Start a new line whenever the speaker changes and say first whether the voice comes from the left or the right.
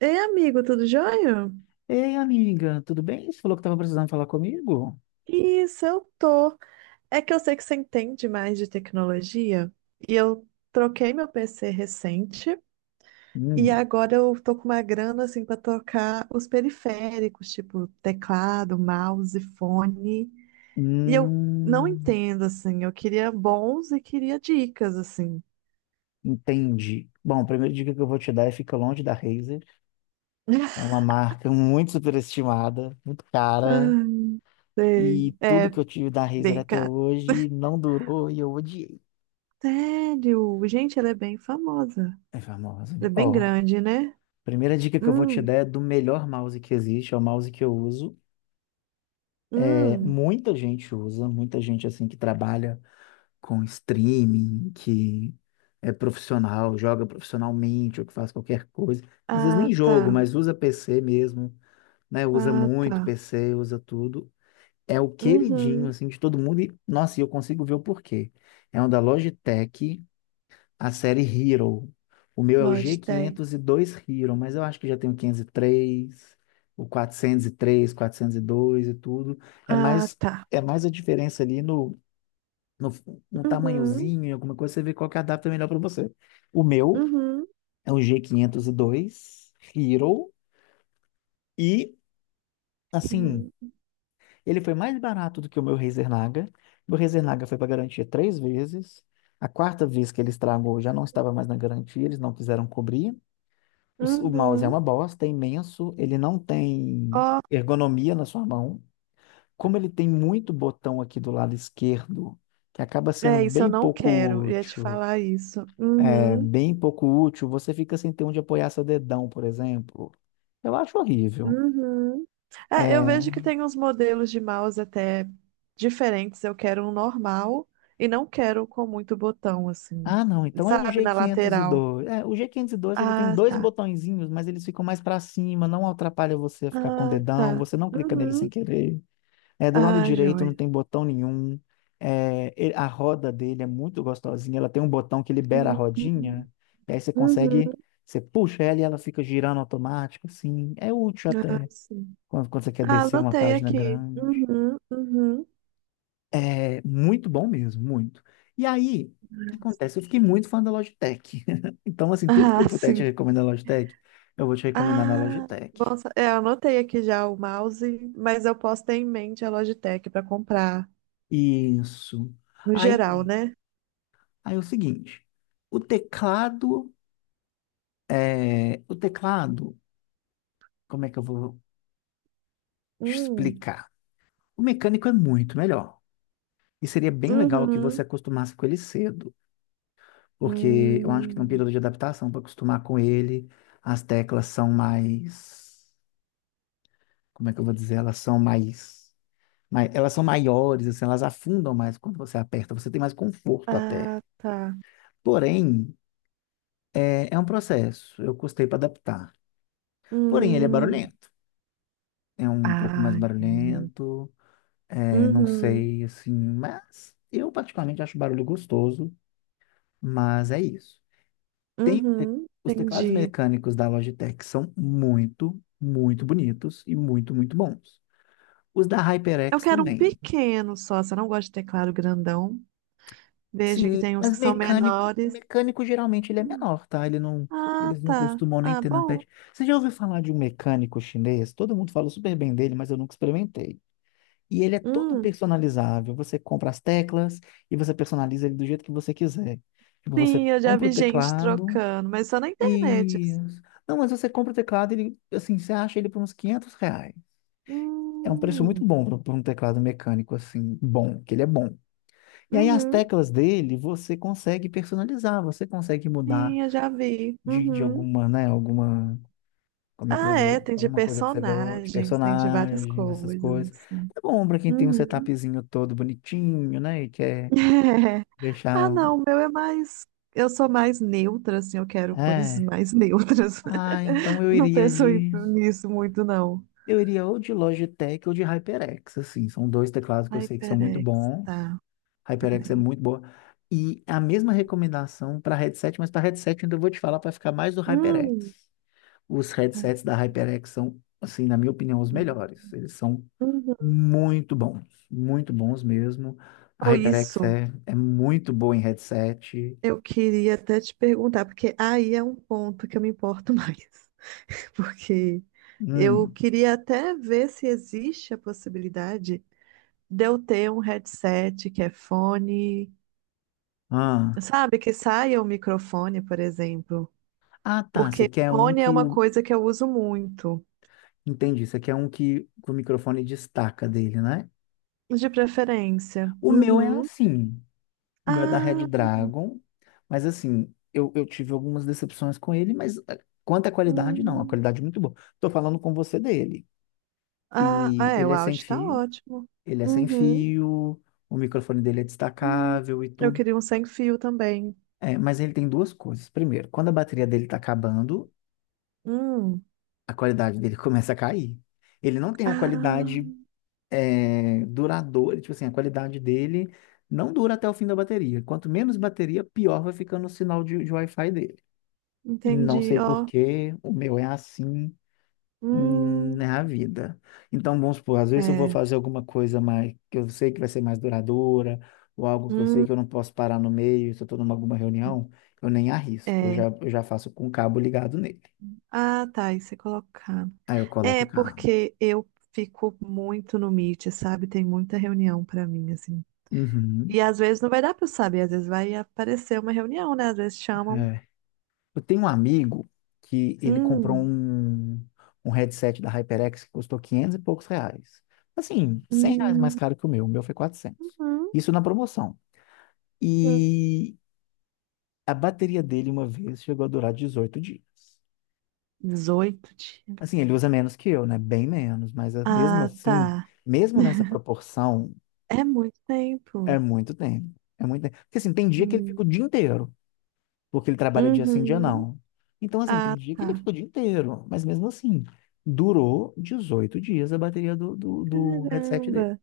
right: Ei, amigo, tudo jóia?
left: Ei, amiga, tudo bem? Você falou que estava precisando falar comigo?
right: Isso, eu tô. É que eu sei que você entende mais de tecnologia e eu troquei meu PC recente e
left: Hum.
right: agora eu tô com uma grana assim pra trocar os periféricos, tipo teclado, mouse, fone. E eu não
left: Hum.
right: entendo assim, eu queria bons e queria dicas assim.
left: Entendi. Bom, a primeira dica que eu vou te dar é fica longe da Razer. É uma marca muito superestimada, muito cara,
right: Ai, sei.
left: e tudo
right: É
left: que eu tive da Razer
right: bem
left: até
right: caro.
left: hoje não durou e eu odiei.
right: Sério? Gente, ela é bem famosa.
left: É famosa.
right: Ela é bem
left: Ó,
right: grande, né?
left: primeira dica que eu vou te
right: Hum,
left: dar é do melhor mouse que existe, é o mouse que eu uso. É,
right: hum.
left: muita gente usa, muita gente assim que trabalha com streaming, que é profissional, joga profissionalmente ou que faz qualquer coisa. Às vezes
right: Ah,
left: nem jogo,
right: tá.
left: mas usa PC mesmo, né? Usa
right: Ah,
left: muito
right: tá.
left: PC, usa tudo. É o queridinho,
right: Uhum.
left: assim, de todo mundo. E, nossa, e eu consigo ver o porquê. É um da Logitech, a série Hero. O meu é o g
right: Logitech.
left: quinhentos e dois Hero, mas eu acho que já tem o 503 o 403, 402 e tudo. É
right: Ah,
left: mais,
right: tá.
left: é mais a diferença ali no, no
right: Uhum.
left: tamanhozinho, em alguma coisa, você vê qual que adapta melhor para você. O meu
right: Uhum.
left: é o G502 Hero e, assim,
right: Eu-
left: ele foi mais barato do que o meu Razer Naga. Meu Razer Naga foi para garantia três vezes. A quarta vez que ele estragou já não estava mais na garantia, eles não quiseram cobrir. O mouse é
right: Uhum.
left: uma bosta, é imenso, ele não tem
right: Ó,
left: ergonomia na sua mão. Como ele tem muito botão aqui do lado esquerdo, que acaba sendo
right: é isso, eu
left: bem
right: não
left: pouco
right: quero. Ia te
left: útil
right: falar isso.
left: é
right: Uhum.
left: bem pouco útil, você fica sem ter onde apoiar seu dedão, por exemplo. Eu acho horrível.
right: Uhum. É, eu vejo que
left: É...
right: tem uns modelos de mouse até diferentes. Eu quero um normal e não quero com muito botão, assim.
left: Ah, não, então é o
right: Sabe,
left: g
right: na
left: quinhentos e
right: lateral.
left: dois. É, o g quinhentos e dois ele tem
right: Ah,
left: dois
right: tá.
left: botõezinhos, mas eles ficam mais para cima, não atrapalha você a ficar com o
right: Ah,
left: dedão,
right: tá.
left: você não clica nele sem
right: Uhum.
left: querer. É, do lado
right: Ah,
left: direito não
right: joia.
left: tem botão nenhum. É, ele- a roda dele é muito gostosinha, ela tem um botão que libera a
right: Uhum. Uhum.
left: rodinha, e aí você consegue, você puxa ela e ela fica girando automático, assim, é útil
right: Ah,
left: até
right: sim.
left: quando você quer
right: Ah,
left: descer uma
right: anotei
left: página
right: aqui.
left: grande.
right: Uhum, uhum.
left: É muito bom mesmo, muito. E aí, o que acontece? Eu fiquei muito fã da Logitech. Então, assim, tudo que eu
right: Ah,
left: puder te
right: sim.
left: recomendar na Logitech, eu vou te recomendar na
right: Ah,
left: Logitech.
right: bom, é, eu anotei aqui já o mouse, mas eu posso ter em mente a Logitech para comprar
left: Isso.
right: no geral,
left: Aí,
right: né?
left: aí é o seguinte, o teclado, o teclado, como é que eu vou te
right: Hum.
left: explicar? O mecânico é muito melhor. E seria bem legal que
right: Uhum.
left: você acostumasse com ele cedo. Porque eu acho que num
right: Hum.
left: período de adaptação, para acostumar com ele, as teclas são mais, como é que eu vou dizer? Elas são mais, elas são maiores, assim, elas afundam mais quando você aperta, você tem mais conforto até.
right: Ah, tá.
left: Porém, é um processo, eu custei para adaptar. Porém, ele é
right: Hum.
left: barulhento, é um pouco mais
right: Ah, entendi.
left: barulhento, é, não
right: Uhum.
left: sei, assim, mas eu particularmente acho barulho gostoso, mas é isso. Tem te-
right: Uhum.
left: os teclados
right: Entendi.
left: mecânicos da Logitech são muito, muito bonitos e muito, muito bons. Os da
right: Eu
left: HyperX
right: quero um
left: também.
right: pequeno só, se eu não gosto de teclado grandão. Vejo que
left: Sim,
right: tem uns
left: mas
right: que são
left: mecânico,
right: menores.
left: mecânico geralmente ele é menor, tá? Ele não,
right: Ah,
left: eles não
right: tá.
left: costumam nem
right: Ah,
left: ter
right: bom.
left: numpad. Você já ouviu falar de um mecânico chinês? Todo mundo fala super bem dele, mas eu nunca experimentei. E ele é todo
right: Hum.
left: personalizável. Você compra as teclas e você personaliza ele do jeito que você quiser. Tipo, você
right: Sim, eu já
left: compra o
right: vi gente
left: teclado.
right: trocando, mas só na internet. Assim.
left: Isso. Não, mas você compra o teclado, ele, assim, você acha ele por uns R$ 500. É um preço muito
right: Hum.
left: bom para um teclado mecânico, assim, bom, que ele é bom. E aí as
right: Uhum.
left: teclas dele você consegue personalizar, você consegue mudar
right: Sim, eu já vi.
left: de
right: Uhum.
left: alguma, né, alguma, como é que eu vou
right: Ah, é,
left: dizer,
right: tem de
left: alguma coisa que você gosta, de
right: personagens, tem de várias
left: personagens, essas
right: coisas,
left: coisas.
right: assim.
left: É bom para quem tem um
right: Uhum.
left: setupzinho todo bonitinho, né, e quer
right: Ah,
left: deixar,
right: não, o meu é mais. Eu sou mais neutra, assim, eu quero cores
left: é.
right: mais neutras.
left: Ah, então eu
right: Não
left: iria
right: penso em-
left: de
right: nisso muito, não.
left: Eu iria ou de Logitech ou de HyperX, assim. São dois teclados que eu sei que são muito
right: HyperX,
left: bons.
right: tá.
left: HyperX é
right: Ai.
left: muito boa. E a mesma recomendação para headset, mas para headset ainda vou te falar para ficar mais do HyperX.
right: Hum.
left: Os headsets
right: Ai,
left: da HyperX são, assim, na minha opinião, os melhores. Eles são
right: uhum.
left: muito bons, muito bons mesmo. A
right: Ou
left: HyperX
right: isso.
left: é muito boa em headset.
right: Eu queria até te perguntar, porque aí é um ponto que eu me importo mais. Porque eu
left: Hum.
right: queria até ver se existe a possibilidade de eu ter um headset que é fone,
left: Ah.
right: sabe? Que saia o microfone, por exemplo.
left: Ah, tá. Você
right: Porque
left: quer um
right: fone é
left: que
right: uma
left: o.
right: coisa que eu uso muito,
left: Entendi. Você quer um que o microfone destaca dele, né?
right: de preferência.
left: O meu é
right: Uhum.
left: assim. O meu é da Red
right: Ah,
left: Dragon. Mas assim, eu tive algumas decepções com ele, mas quanto à qualidade, não. A
right: hum.
left: qualidade é muito boa. Tô falando com você dele.
right: Ah, ah,
left: E
right: é, o
left: ele é sem
right: áudio tá
left: fio,
right: ótimo.
left: ele é sem
right: Uhum.
left: fio, o microfone dele é
right: Hum.
left: destacável e
right: Eu
left: tudo.
right: queria um sem fio também.
left: É, mas ele tem duas coisas. Primeiro, quando a bateria dele tá acabando,
right: Hum.
left: a qualidade dele começa a cair. Ele não tem a qualidade
right: Ah.
left: duradouro, tipo assim, a qualidade dele não dura até o fim da bateria. Quanto menos bateria, pior vai ficando o sinal de Wi-Fi dele. Não
right: Entendi,
left: sei por
right: ó.
left: quê, o meu é assim, é
right: Hum,
left: a vida. Então, vamos supor, às vezes eu vou
right: é.
left: fazer alguma coisa mais que eu sei que vai ser mais duradoura, ou algo que eu sei
right: Hum,
left: que eu não posso parar no meio, se eu estou numa alguma reunião, eu nem arrisco, eu já,
right: é.
left: eu já faço com o cabo ligado nele.
right: Ah, tá, aí você colocar.
left: Aí eu coloco
right: É,
left: o cabo.
right: porque eu fico muito no Meet, sabe? Tem muita reunião pra mim, assim.
left: Uhum,
right: E às vezes não vai dar pra eu saber, às vezes vai aparecer uma reunião, né? Às vezes chamam.
left: é. Eu tenho um amigo que ele comprou
right: Hum,
left: um headset da HyperX que custou 500 e poucos reais. Assim, 100 reais mais
right: hum,
left: caro que o meu. O meu foi quatrocentos.
right: uhum,
left: Isso na promoção.
right: uhum.
left: E a bateria dele, uma vez, chegou a durar 18 dias.
right: 18
left: Assim,
right: dias.
left: ele usa menos que eu, né? Bem menos. Mas mesmo
right: Ah,
left: assim,
right: tá.
left: mesmo nessa proporção,
right: É muito tempo.
left: é muito tempo. É muito tempo. Porque assim, tem dia que ele fica o
right: Hum.
left: dia inteiro. Porque ele trabalha dia sim, dia
right: Uhum.
left: não. Então, assim, tem
right: Ah,
left: dia que ele
right: tá.
left: ficou o dia inteiro, mas mesmo assim, durou 18 dias a bateria do headset dele.
right: Caramba.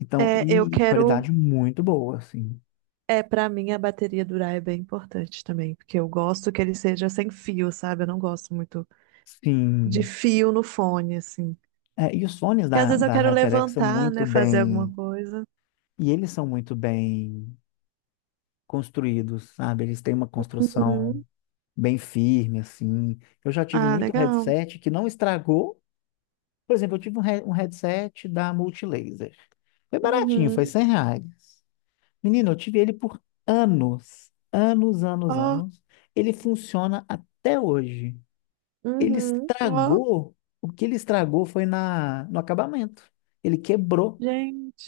left: Então,
right: É, eu
left: e
right: quero.
left: qualidade muito boa, assim.
right: É, pra mim a bateria durar é bem importante também, porque eu gosto que ele seja sem fio, sabe? Eu não gosto muito de
left: Sim.
right: fio no fone, assim.
left: É, e os fones
right: Porque às
left: da,
right: vezes eu
left: da
right: quero
left: HyperX são
right: levantar,
left: muito
right: né? Fazer alguma
left: bem.
right: coisa.
left: E eles são muito bem construídos, sabe? Eles têm uma construção
right: Uhum.
left: bem firme, assim. Eu já tive
right: Ah,
left: muito
right: legal.
left: headset que não estragou. Por exemplo, eu tive um headset da Multilaser. Foi baratinho, foi
right: Uhum.
left: R$ 100. Menino, eu tive ele por anos, anos, anos,
right: Ó,
left: anos. Ele funciona até hoje. Ele
right: uhum. Ó,
left: estragou, o que ele estragou foi na, no acabamento. Ele quebrou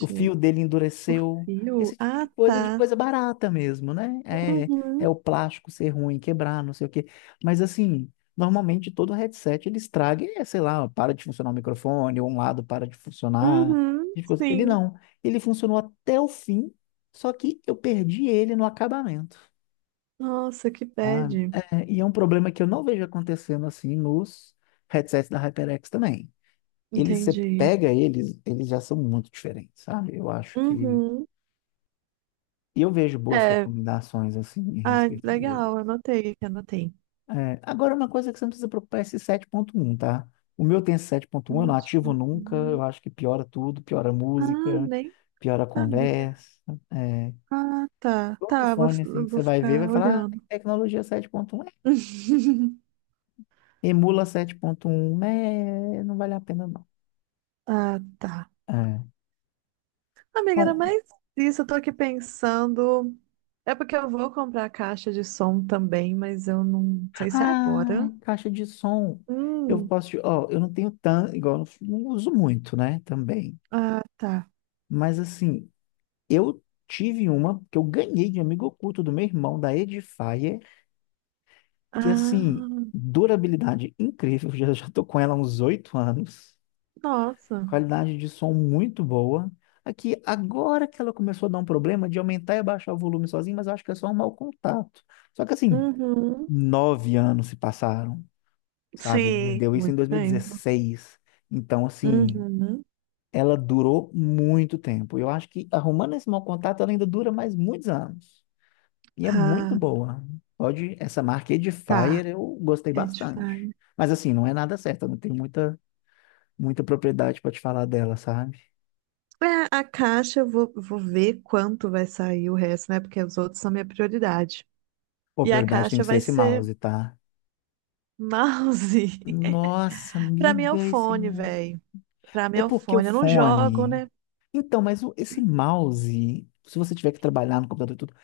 left: o fio dele
right: O
left: endureceu.
right: fio?
left: Esse tipo
right: Ah,
left: de
right: tá.
left: coisa barata mesmo, né? É, é
right: Uhum.
left: o plástico ser ruim, quebrar, não sei o quê. Mas assim, normalmente todo headset ele estraga, e, sei lá, para de funcionar o microfone, ou um lado para de funcionar.
right: Uhum.
left: Tipo coisa. Ele
right: Sim.
left: não. Ele funcionou até o fim, só que eu perdi ele no acabamento.
right: Nossa, que bad.
left: Ah, é, e é um problema que eu não vejo acontecendo assim nos headsets da HyperX também. Eles, você
right: Entendi.
left: pega eles, eles já são muito diferentes, sabe? Eu acho que
right: Uhum.
left: E eu vejo boas
right: É.
left: recomendações, assim, em
right: Ah,
left: respeito dele.
right: legal. Anotei, anotei.
left: É, agora, uma coisa que você não precisa preocupar é esse sete ponto um, tá? O meu tem esse sete ponto um, eu não
right: Mas,
left: ativo
right: tipo,
left: nunca, eu
right: uhum.
left: acho que piora tudo, piora a
right: Ah,
left: música,
right: nem
left: piora a
right: sabia.
left: conversa. É,
right: Ah, tá.
left: todo
right: Tá,
left: fone, assim,
right: eu
left: que
right: vou
left: você vai ver, vai
right: ficar
left: falar, ah, tem
right: olhando.
left: tecnologia 7.1, é, emula sete ponto um, é, não vale a pena, não.
right: Ah, tá.
left: É.
right: Amiga, era
left: Bom,
right: mais isso. Eu tô aqui pensando. É porque eu vou comprar a caixa de som também, mas eu não sei se é
left: ah,
right: agora.
left: caixa de som. Eu
right: Hum,
left: posso, te- ó, eu não tenho tanto, igual, eu não, não uso muito, né, também.
right: ah, tá.
left: Mas, assim, eu tive uma que eu ganhei de amigo oculto do meu irmão, da Edifier, que assim,
right: Ah,
left: durabilidade incrível, já tô com ela há uns 8 anos,
right: nossa.
left: qualidade de som muito boa. Aqui, agora que ela começou a dar um problema de aumentar e abaixar o volume sozinho, mas eu acho que é só um mau contato. Só que assim,
right: Uhum.
left: 9 anos se passaram, sabe? Ele me
right: Sim.
left: deu isso em
right: Muito
left: dois mil e
right: tempo.
left: dezesseis. Então, assim,
right: Uhum.
left: ela durou muito tempo. Eu acho que arrumando esse mau contato, ela ainda dura mais muitos anos. E é muito
right: Ah,
left: boa. Pode, essa marca
right: tá.
left: Edifier eu gostei
right: É
left: bastante.
right: diferente.
left: Mas assim, não é nada certo, eu não tenho muita propriedade para te falar dela, sabe?
right: É, a caixa vou ver quanto vai sair o resto, né? Porque os outros são minha prioridade.
left: Pô,
right: E a
left: prioridade tem
right: caixa
left: que ser
right: vai
left: esse
right: ser
left: mouse, tá?
right: mouse.
left: Nossa,
right: Pra mim é o
left: amiga, esse
right: fone,
left: mouse.
right: velho. Pra mim
left: É
right: é o
left: porque o
right: fone. Eu não jogo,
left: fone.
right: né?
left: Então, esse mouse, se você tiver que trabalhar no computador e tudo.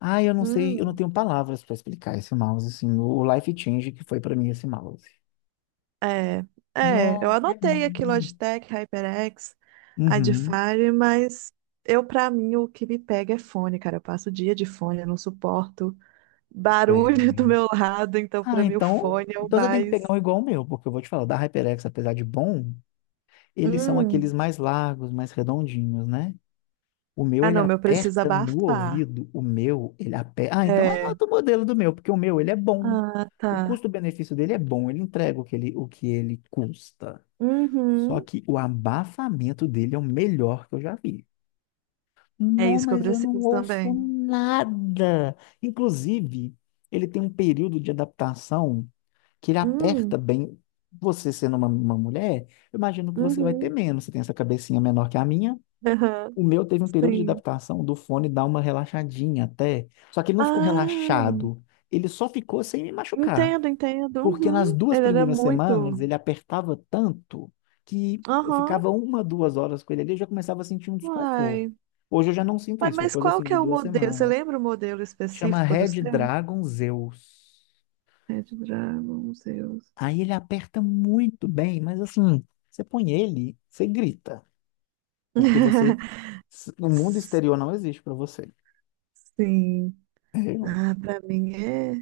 left: Ah, eu não sei, eu não
right: Hum,
left: tenho palavras para explicar esse mouse, assim, o life change que foi para mim esse mouse.
right: é. É, eu
left: Nossa, ele é
right: anotei aqui
left: muito.
right: Logitech, HyperX,
left: Uhum.
right: Adfire, mas pra mim, o que me pega é fone, cara. Eu passo o dia de fone, eu não suporto barulho do meu lado, então
left: Ah,
right: pra mim o
left: então,
right: fone é o
left: então você tem que pegar
right: mais.
left: um igual o meu, porque eu vou te falar, o da HyperX, apesar de bom, eles são
right: Hum.
left: aqueles mais largos, mais redondinhos, né? O meu,
right: Ah,
left: ele
right: não, meu preciso
left: aperta no
right: abafar.
left: ouvido, o meu, ele aperta. Ah, então
right: É,
left: anota o modelo do meu, porque o meu, ele é bom.
right: ah,
left: O
right: tá.
left: custo-benefício dele é bom, ele entrega o que ele custa. Só
right: Uhum.
left: que o abafamento dele é o melhor que eu já vi.
right: É
left: Não,
right: isso que eu
left: mas eu não
right: preciso
left: ouço
right: também.
left: nada. Inclusive, ele tem um período de adaptação que ele
right: Hum,
left: aperta bem. Você sendo uma mulher, eu imagino que você vai ter
right: uhum,
left: menos. Você tem essa cabecinha menor que a minha.
right: aham,
left: O meu teve um período de
right: sim.
left: adaptação do fone dar uma relaxadinha até. Só que ele não ficou
right: Ah,
left: relaxado. Ele só ficou sem me machucar.
right: entendo, entendo.
left: Porque nas
right: Uhum.
left: duas
right: Ele era
left: primeiras
right: muito.
left: semanas ele apertava tanto que eu
right: Aham,
left: ficava uma, duas horas com ele ali e já começava a sentir um desconforto.
right: uai.
left: Hoje eu já não sinto
right: Uai,
left: isso. É
right: mas
left: coisa
right: qual
left: assim
right: que
left: de
right: é o
left: duas
right: modelo? Você
left: semanas.
right: lembra o modelo
left: Chama
right: específico do
left: Red
right: seu?
left: Dragon Zeus.
right: Red Dragon, Zeus.
left: Aí ele aperta muito bem, mas assim, você põe ele, você grita, porque você, o mundo exterior não existe para você.
right: Sim.
left: Eu-
right: Ah, pra mim é.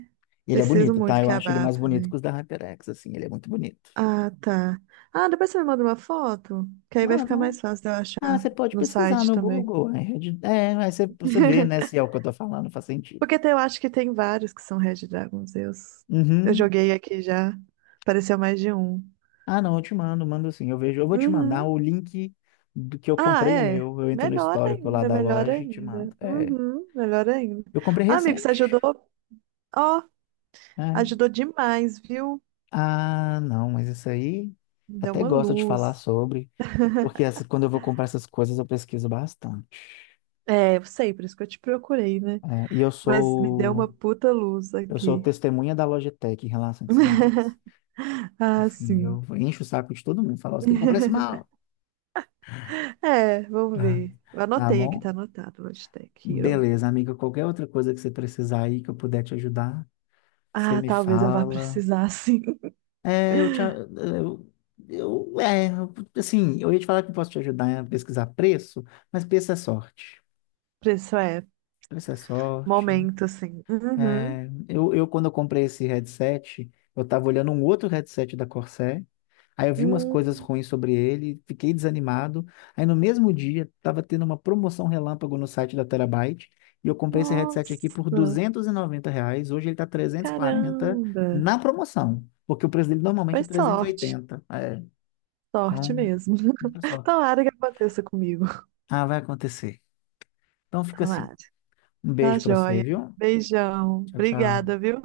left: Ele é
right: Preciso
left: bonito,
right: muito
left: tá? Eu
right: que
left: acho ele mais
right: abafe,
left: bonito
right: né?
left: que os da HyperX, assim, ele é muito bonito.
right: Ah, tá. Ah, depois você me manda uma foto, que aí vai ficar
left: Mano,
right: mais fácil de eu
left: ah,
right: achar
left: você pode
right: no
left: pesquisar
right: site
left: no
right: também.
left: Google, né? É, aí você, você vê, né, se é o que eu tô falando, faz sentido.
right: Porque eu acho que tem vários que são Red Dragons. Eu
left: Uhum.
right: joguei aqui já, apareceu mais de um.
left: Ah, não, eu te mando, mando sim, eu vejo, eu vou te mandar
right: Uhum.
left: o link do que eu
right: Ah,
left: comprei o
right: é.
left: meu, eu entro no
right: Melhor
left: histórico lá
right: ainda,
left: da
right: melhor
left: loja e te mando.
right: ainda.
left: É,
right: Uhum, melhor ainda.
left: eu comprei
right: Ah, amigo, você
left: recente.
right: ajudou? Ó,
left: Né?
right: ajudou demais, viu?
left: Ah, não, mas isso aí
right: Me deu
left: até
right: uma
left: gosto de
right: luz.
left: falar sobre, porque quando eu vou comprar essas coisas eu pesquiso bastante.
right: É, eu sei, por isso que eu te procurei, né?
left: É, e eu
right: Mas me deu uma
left: sou
right: puta luz
left: eu sou
right: aqui.
left: testemunha da Logitech em relação a esse mouse.
right: Ah,
left: Enfim,
right: sim.
left: eu encho o saco de todo mundo, falo, você tem que comprar esse mal.
right: É, vamos
left: Ah,
right: ver. Eu
left: tá
right: anotei aqui,
left: bom?
right: tá anotado, hashtag Hero.
left: Beleza, amiga, qualquer outra coisa que você precisar aí que eu puder te ajudar, você
right: Ah,
left: me
right: talvez eu vá
left: fala.
right: precisar, sim.
left: É, eu te a- eu é, assim, eu ia te falar que eu posso te ajudar a pesquisar preço, mas preço é sorte.
right: Isso é,
left: Essa é sorte.
right: momento, sim. Uhum.
left: É, quando eu comprei esse headset, eu tava olhando um outro headset da Corsair. Aí eu vi umas
right: Hum,
left: coisas ruins sobre ele, fiquei desanimado. Aí no mesmo dia, tava tendo uma promoção relâmpago no site da Terabyte. E eu comprei esse headset aqui por
right: nossa,
left: R$ 290. Hoje ele tá 340
right: caramba.
left: na promoção. Porque o preço dele normalmente
right: Foi
left: é
right: sorte,
left: 380. É,
right: sorte
left: então,
right: mesmo.
left: muita sorte.
right: Tomara que aconteça comigo.
left: Ah, vai acontecer. Então fica assim.
right: Tomara.
left: Um
right: Tá
left: beijo pra você,
right: joia.
left: viu?
right: Beijão.
left: Tchau,
right: Obrigada,
left: tchau.
right: viu?